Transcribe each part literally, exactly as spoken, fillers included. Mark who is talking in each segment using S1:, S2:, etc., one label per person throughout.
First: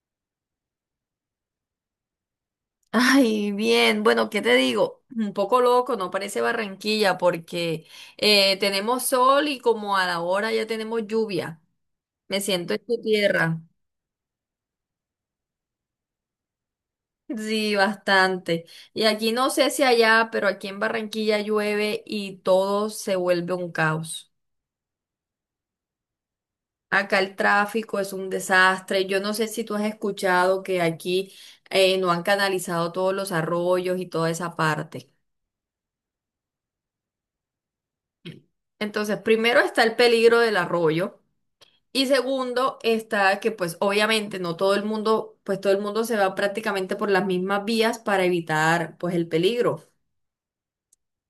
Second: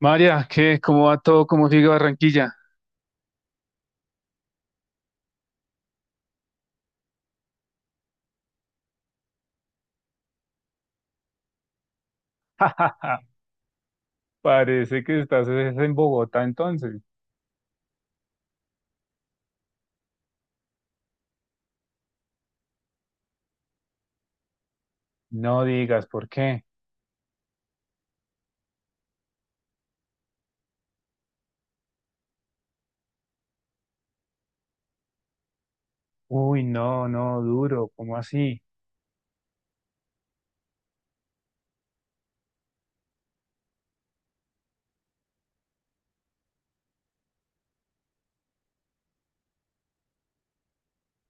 S1: María, ¿qué? ¿Cómo va todo? ¿Cómo sigue Barranquilla?
S2: Ay, bien, bueno, ¿qué te digo? Un poco loco, no parece Barranquilla porque eh, tenemos sol y como a la hora ya tenemos lluvia. Me siento en tu tierra.
S1: Parece que estás es en Bogotá entonces.
S2: Sí, bastante. Y aquí no sé si allá, pero aquí en Barranquilla llueve y todo se vuelve un caos.
S1: No digas, ¿por qué?
S2: Acá el tráfico es un desastre. Yo no sé si tú has escuchado que aquí eh, no han canalizado todos los arroyos y toda esa parte.
S1: Uy, no, no, duro, ¿cómo así?
S2: Entonces, primero está el peligro del arroyo. Y segundo, está que pues obviamente no todo el mundo, pues todo el mundo se va prácticamente por las mismas vías para evitar pues el peligro.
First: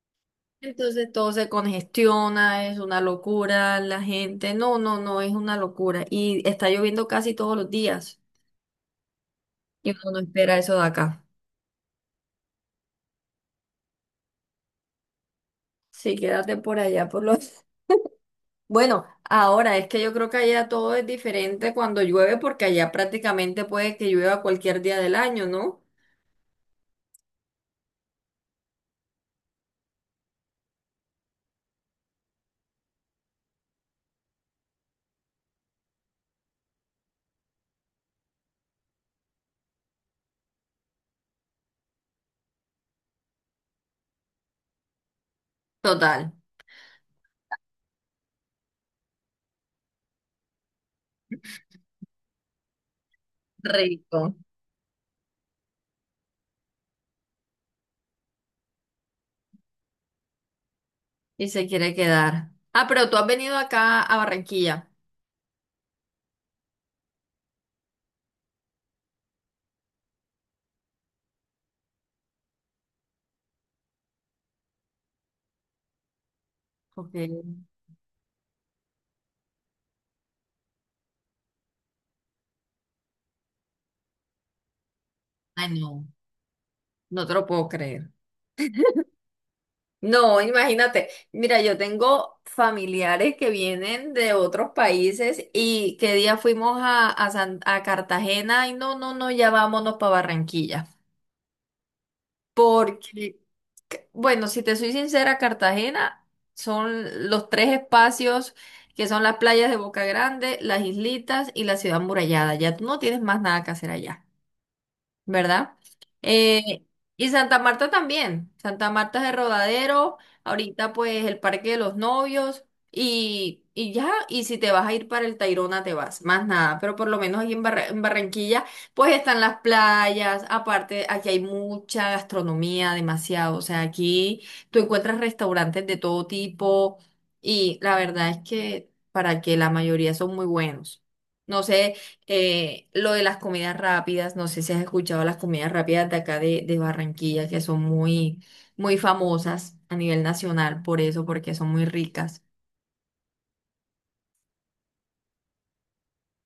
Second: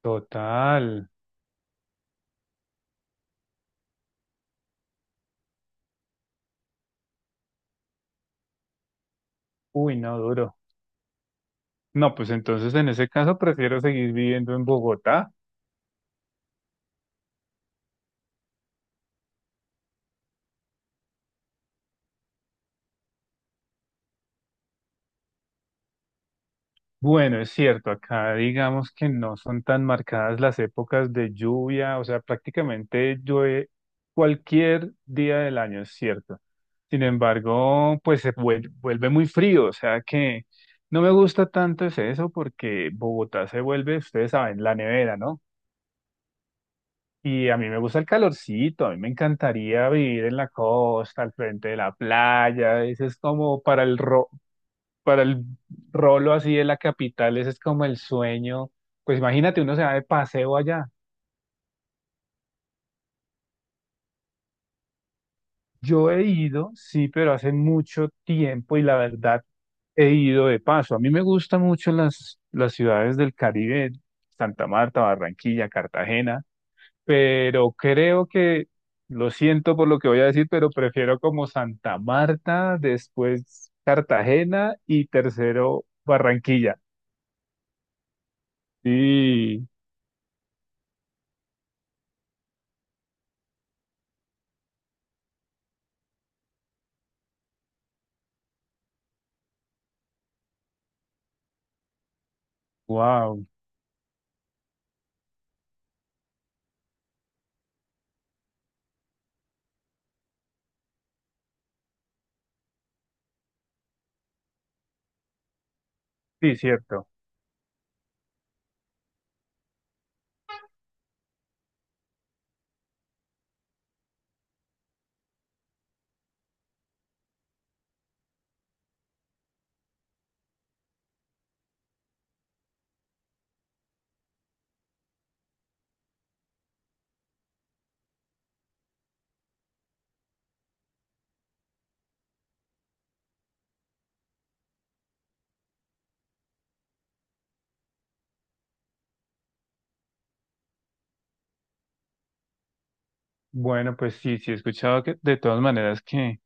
S1: Total,
S2: Entonces todo se congestiona, es una locura, la gente, no, no, no, es una locura. Y está lloviendo casi todos los días y
S1: uy,
S2: uno no
S1: no, duro.
S2: espera eso de acá.
S1: No, pues entonces en ese caso prefiero seguir viviendo en Bogotá.
S2: Sí, quédate por allá, por los... Bueno, ahora es que yo creo que allá todo es diferente cuando llueve porque allá prácticamente puede que llueva cualquier día del año, ¿no?
S1: Bueno, es cierto, acá digamos que no son tan marcadas las épocas de lluvia, o sea, prácticamente llueve cualquier día del año, es cierto. Sin embargo, pues se vuel- vuelve muy frío, o sea que no me gusta tanto es eso porque Bogotá se vuelve, ustedes saben, la nevera, ¿no?
S2: Total.
S1: Y a mí me gusta el calorcito, a mí me encantaría vivir en la costa, al frente de la playa, eso es como para el, ro
S2: Rico.
S1: para el rolo así de la capital, ese es como el sueño. Pues imagínate, uno se va de paseo allá.
S2: Y se quiere quedar. Ah, pero tú has venido acá a Barranquilla.
S1: Yo he ido, sí, pero hace mucho tiempo y la verdad he ido de paso. A mí me gustan mucho las, las ciudades del Caribe, Santa Marta, Barranquilla, Cartagena,
S2: Ok. Ay,
S1: pero creo que, lo siento por lo que voy a decir, pero prefiero como Santa Marta, después Cartagena y tercero
S2: no,
S1: Barranquilla.
S2: no te lo puedo creer.
S1: Sí,
S2: No, imagínate. Mira, yo tengo familiares que vienen de otros países y qué día fuimos a, a, San- a Cartagena y no, no, no, ya vámonos para Barranquilla. Porque,
S1: wow,
S2: c- bueno, si te soy sincera, Cartagena son los tres espacios que son las playas de Boca Grande, las islitas y la ciudad murallada. Ya tú no tienes más nada que hacer allá. ¿Verdad?
S1: sí,
S2: Eh,
S1: cierto.
S2: y Santa Marta también. Santa Marta es el Rodadero, ahorita pues el Parque de los Novios y, y ya, y si te vas a ir para el Tayrona te vas, más nada, pero por lo menos aquí en, Barra- en Barranquilla pues están las playas, aparte aquí hay mucha gastronomía, demasiado, o sea, aquí tú encuentras restaurantes de todo tipo y la verdad es que para que la mayoría son muy buenos. No sé. Eh, lo de las comidas rápidas, no sé si has escuchado las comidas rápidas de acá de, de Barranquilla, que son muy, muy famosas a nivel nacional por eso, porque son muy ricas.
S1: Bueno, pues sí, sí he escuchado que de todas maneras que,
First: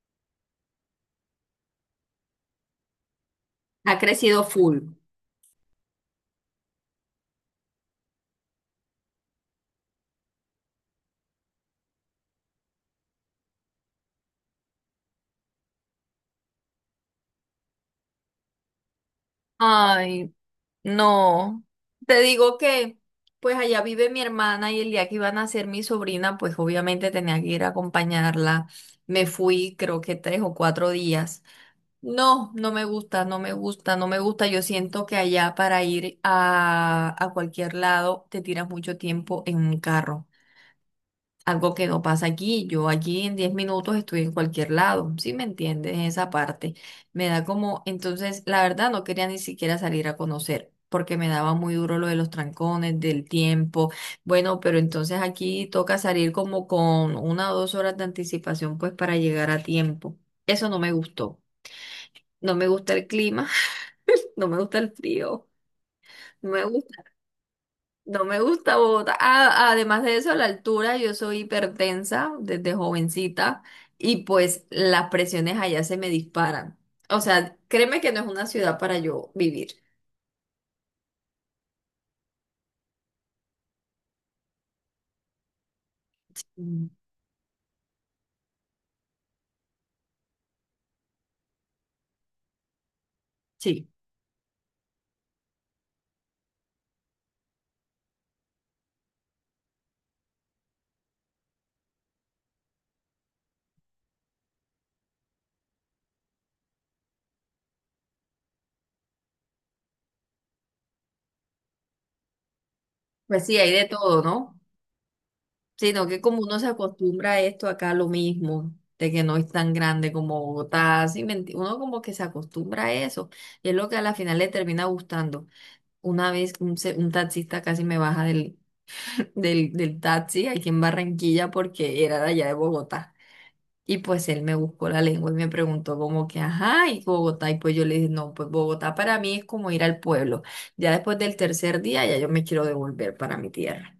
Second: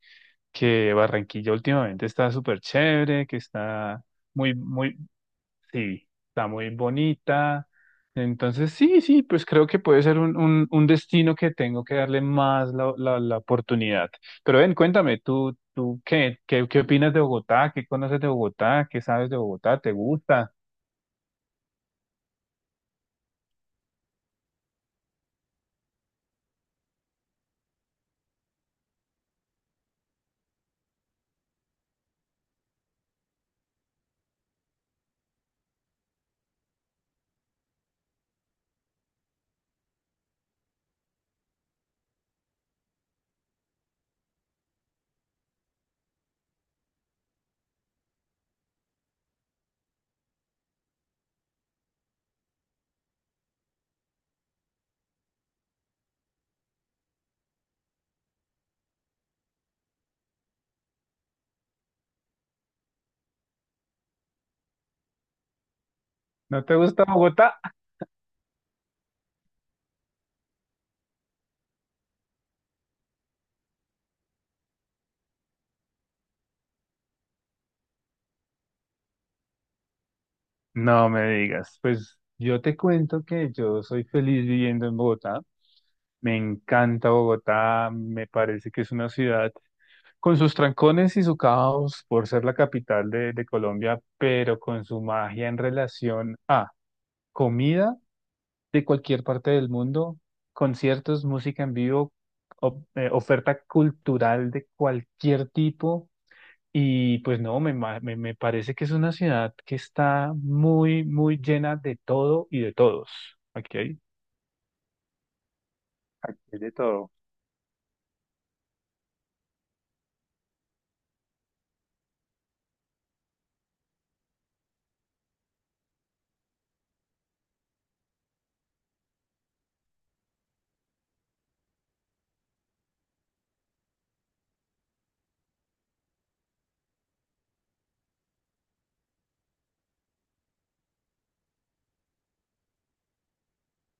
S1: que Barranquilla últimamente está súper chévere, que
S2: Ha
S1: está
S2: crecido
S1: muy,
S2: full.
S1: muy, sí, está muy bonita. Entonces, sí, sí, pues creo que puede ser un, un, un destino que tengo que darle más la, la, la oportunidad. Pero ven, cuéntame, ¿tú, tú qué, qué, qué opinas de Bogotá? ¿Qué conoces de Bogotá? ¿Qué sabes de Bogotá? ¿Te
S2: Ay,
S1: gusta?
S2: no. Te digo que, pues allá vive mi hermana y el día que iba a nacer mi sobrina, pues obviamente tenía que ir a acompañarla. Me fui, creo que tres o cuatro días. No, no me gusta, no me gusta, no me gusta. Yo siento que allá para ir a, a cualquier lado te tiras mucho tiempo en un carro. Algo que no pasa aquí. Yo aquí en diez minutos estoy en cualquier lado. ¿Sí me entiendes? Esa parte. Me da como, entonces, la verdad no quería ni siquiera salir a conocer, porque me daba muy duro lo de los trancones, del tiempo. Bueno, pero entonces aquí toca salir como con una o dos horas de anticipación, pues para llegar a tiempo. Eso no me gustó. No me gusta el clima. No me gusta el frío. No me
S1: ¿No te
S2: gusta,
S1: gusta Bogotá?
S2: no me gusta Bogotá. Ah, además de eso, a la altura, yo soy hipertensa desde jovencita y pues las presiones allá se me disparan. O sea, créeme que no es una ciudad para yo vivir.
S1: No me digas. Pues yo te cuento que yo soy feliz viviendo en Bogotá. Me
S2: Mm.
S1: encanta Bogotá, me parece que es una ciudad con sus trancones y su caos por ser la capital de, de
S2: Sí.
S1: Colombia, pero con su magia en relación a comida de cualquier parte del mundo, conciertos, música en vivo, o- eh, oferta cultural de cualquier tipo. Y pues no, me, ma- me, me parece que es una ciudad que está muy, muy llena de todo y de todos.
S2: Pues sí, hay
S1: Aquí
S2: de
S1: hay,
S2: todo, ¿no? Sino que
S1: aquí
S2: como uno
S1: hay
S2: se
S1: de todo.
S2: acostumbra a esto acá lo mismo, de que no es tan grande como Bogotá, sí, me enti- uno como que se acostumbra a eso, y es lo que a la final le termina gustando. Una vez un, se- un taxista casi me baja del, del, del taxi aquí en Barranquilla porque era de allá de Bogotá. Y pues él me buscó la lengua y me preguntó como que, ajá, y Bogotá. Y pues yo le dije, no, pues Bogotá para mí es como ir al pueblo. Ya después del tercer día, ya yo me quiero devolver para mi tierra.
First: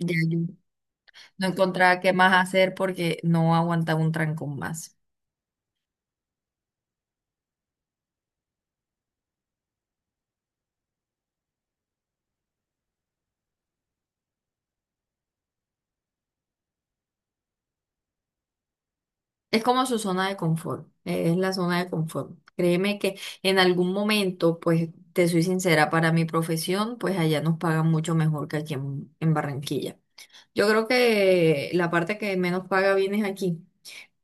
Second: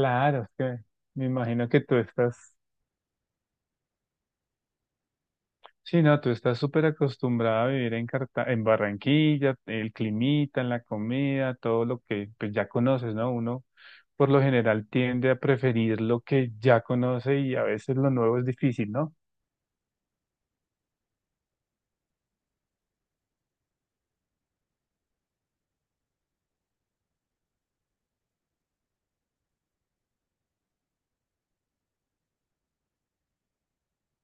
S2: Ya yo
S1: es que me
S2: no
S1: imagino que tú
S2: encontraba qué más
S1: estás,
S2: hacer porque no aguantaba un trancón más.
S1: sí, no, tú estás súper acostumbrada a vivir en Carta- en Barranquilla, el climita, la comida, todo lo que pues ya conoces, ¿no? Uno por lo general tiende a preferir lo que ya conoce y a veces lo nuevo es difícil, ¿no?
S2: Es como su zona de confort, eh, es la zona de confort. Créeme que en algún momento, pues te soy sincera, para mi profesión, pues allá nos pagan mucho mejor que aquí en, en Barranquilla. Yo creo que la parte que menos paga bien es aquí,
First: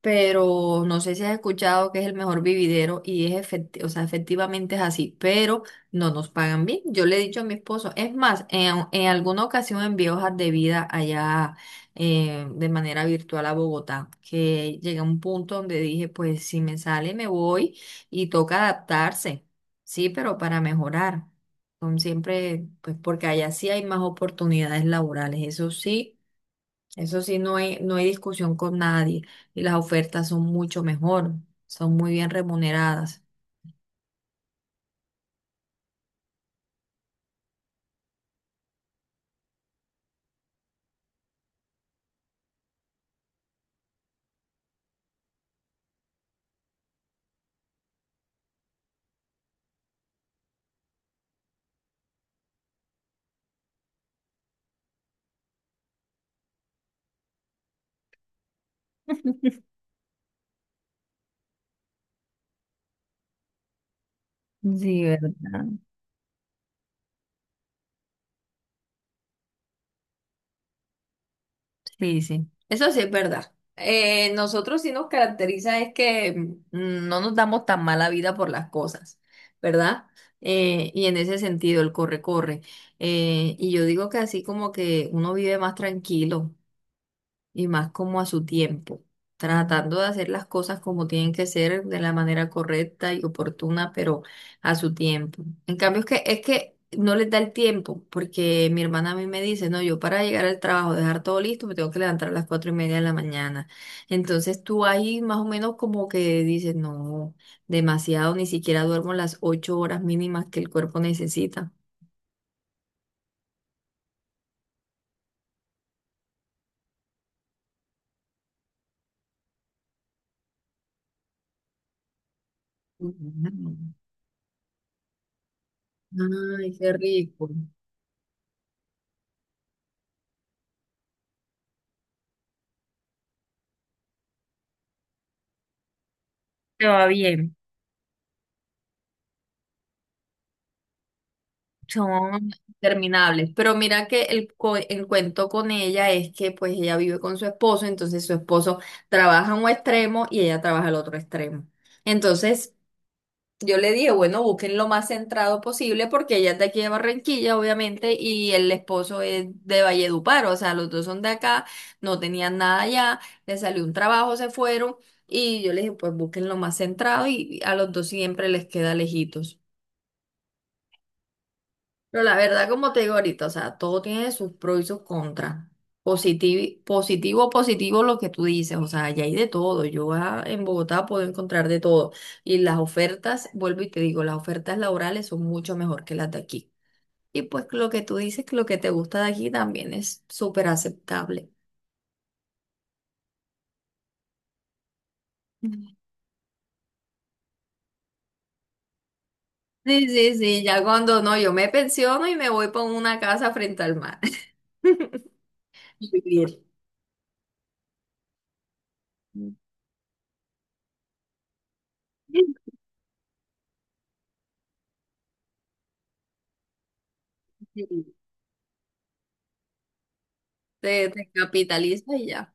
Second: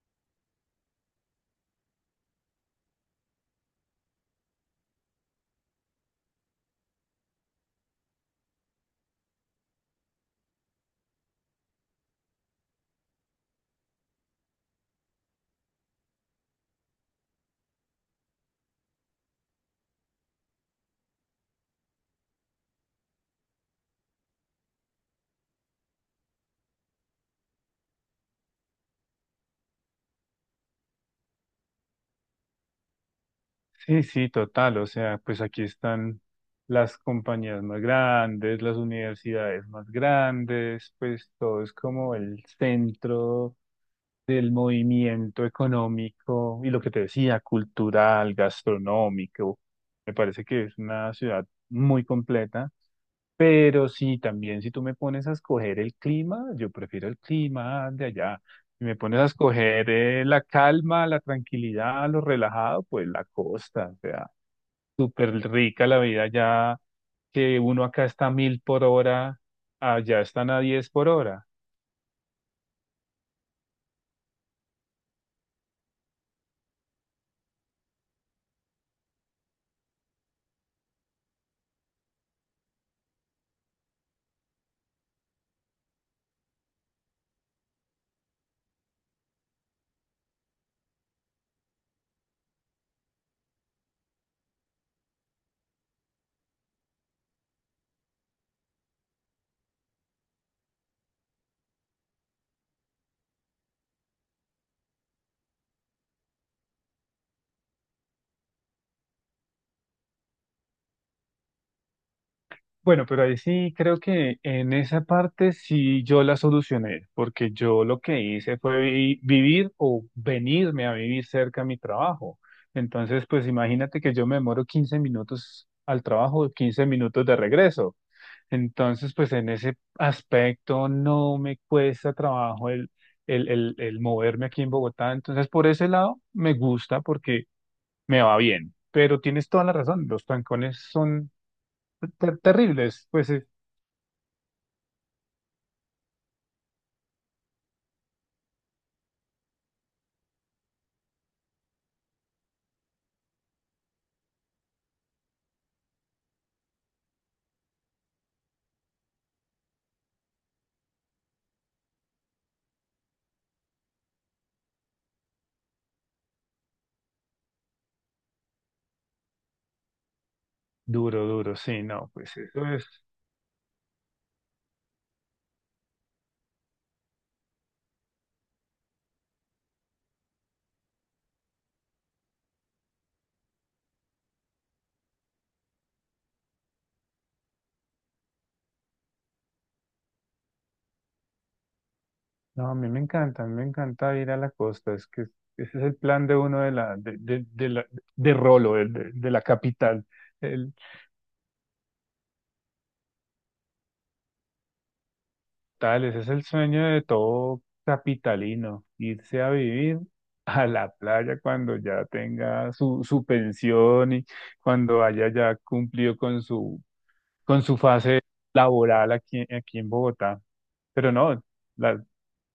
S2: pero no sé si has escuchado que es el mejor vividero y es efecti- o sea, efectivamente es así, pero no nos pagan bien. Yo le he dicho a mi esposo, es más, en, en alguna ocasión envié hojas de vida allá eh, de manera virtual a Bogotá, que llegué a un punto donde dije, pues si me sale me voy y toca adaptarse, sí, pero para mejorar. Son siempre, pues porque allá sí hay más oportunidades laborales, eso sí. Eso sí, no hay, no hay discusión con nadie y las ofertas son mucho mejor, son muy bien remuneradas.
S1: Sí, sí, total. O sea, pues aquí están las compañías más grandes, las universidades más grandes, pues todo es como el centro del movimiento económico y lo que te decía, cultural, gastronómico. Me parece que es una ciudad muy completa. Pero sí, también si tú me pones a escoger el clima, yo prefiero el clima de allá. Si me pones a escoger eh, la calma, la tranquilidad, lo relajado, pues la costa, o sea,
S2: Sí,
S1: súper
S2: ¿verdad?
S1: rica la vida allá, que uno acá está a mil por hora, allá están a diez por hora.
S2: Sí, sí. Eso sí es verdad. Eh, nosotros sí nos caracteriza es que mm, no nos damos tan mala vida por las cosas, ¿verdad? Eh, y en ese sentido, el corre-corre. Eh, y yo digo que así como que uno vive más tranquilo, y más como a su tiempo, tratando de hacer las cosas como tienen que ser de la manera correcta y oportuna, pero a su tiempo. En cambio, es que, es que no les da el tiempo, porque mi hermana a mí me dice, no, yo para llegar al trabajo, dejar todo listo, me tengo que levantar a las cuatro y media de la mañana. Entonces tú ahí más o menos como que dices, no, demasiado, ni siquiera duermo las ocho horas mínimas que el cuerpo necesita.
S1: Bueno, pero ahí sí creo que en esa parte sí yo la solucioné, porque yo lo que hice fue vi- vivir o venirme a vivir cerca a mi trabajo. Entonces, pues
S2: Ujú.
S1: imagínate que yo me demoro quince minutos al trabajo,
S2: Ay,
S1: quince
S2: qué
S1: minutos de
S2: rico.
S1: regreso. Entonces, pues en ese aspecto no me cuesta trabajo el, el, el, el moverme aquí en Bogotá. Entonces, por ese lado me
S2: Te
S1: gusta
S2: va
S1: porque
S2: bien.
S1: me va bien. Pero tienes toda la razón, los trancones son ter-
S2: Son
S1: terribles. Pues eh,
S2: interminables, pero mira que el, co- el cuento con ella es que pues ella vive con su esposo, entonces su esposo trabaja en un extremo y ella trabaja al otro extremo. Entonces yo le dije, bueno, busquen lo más centrado posible porque ella es de aquí de Barranquilla, obviamente, y el esposo es de Valledupar, o sea, los dos son de acá, no tenían nada allá, le salió un trabajo, se fueron y yo le dije, pues busquen lo más centrado y a los dos siempre les queda lejitos.
S1: duro, duro, sí, no,
S2: Pero
S1: pues
S2: la
S1: eso
S2: verdad,
S1: es,
S2: como te digo ahorita, o sea, todo tiene sus pros y sus contras. Positivo, positivo, positivo lo que tú dices, o sea, ya hay de todo. Yo ah, en Bogotá puedo encontrar de todo. Y las ofertas, vuelvo y te digo, las ofertas laborales son mucho mejor que las de aquí. Y pues lo que tú dices, que lo que te gusta de aquí también es súper aceptable.
S1: no, a mí me encanta, a mí me encanta ir a la costa, es que ese es
S2: Mm.
S1: el plan de uno de la, de, de, de la, de Rolo, de, de- de la capital,
S2: Sí, sí, sí,
S1: el
S2: ya cuando no, yo me pensiono y me voy para una casa frente al mar.
S1: tal, ese es el
S2: Vivir.
S1: sueño de todo capitalino, irse a vivir a la playa cuando ya
S2: Sí.
S1: tenga su, su pensión y cuando haya ya cumplido con su, con su fase laboral aquí, aquí en Bogotá,
S2: Te,
S1: pero
S2: te
S1: no, la-
S2: capitalizas y ya.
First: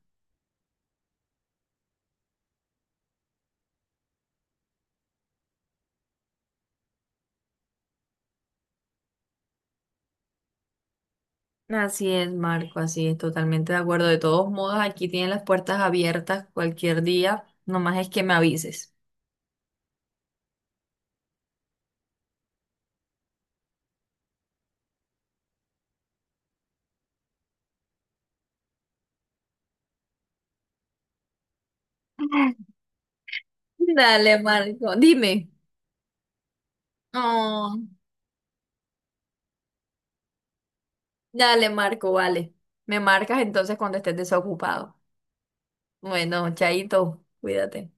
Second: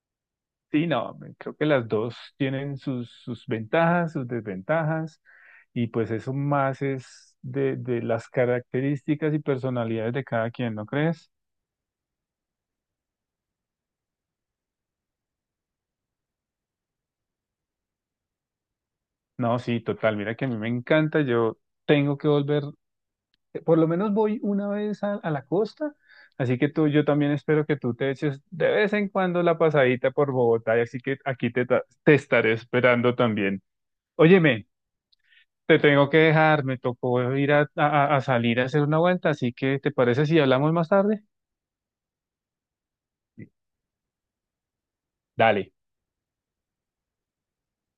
S1: sí, no, me- creo que las dos tienen sus, sus ventajas, sus desventajas, y pues eso más es de, de las características y personalidades de cada quien, ¿no crees?
S2: Así es, Marco, así es, totalmente de acuerdo. De todos modos, aquí tienen las puertas abiertas cualquier día, nomás es que me avises.
S1: No, sí, total, mira que a mí me encanta, yo tengo que volver, eh, por lo menos voy una vez a, a la costa, así que tú, yo también espero que tú te eches de vez en cuando la pasadita por Bogotá, y así que aquí te, ta- te estaré esperando también.
S2: Dale,
S1: Óyeme.
S2: Marco, dime.
S1: Te tengo que dejar, me tocó ir a,
S2: Oh,
S1: a a salir a hacer una vuelta, así que ¿te parece si hablamos más tarde?
S2: dale, Marco, vale. Me marcas entonces cuando estés desocupado.
S1: Dale.
S2: Bueno, chaito, cuídate.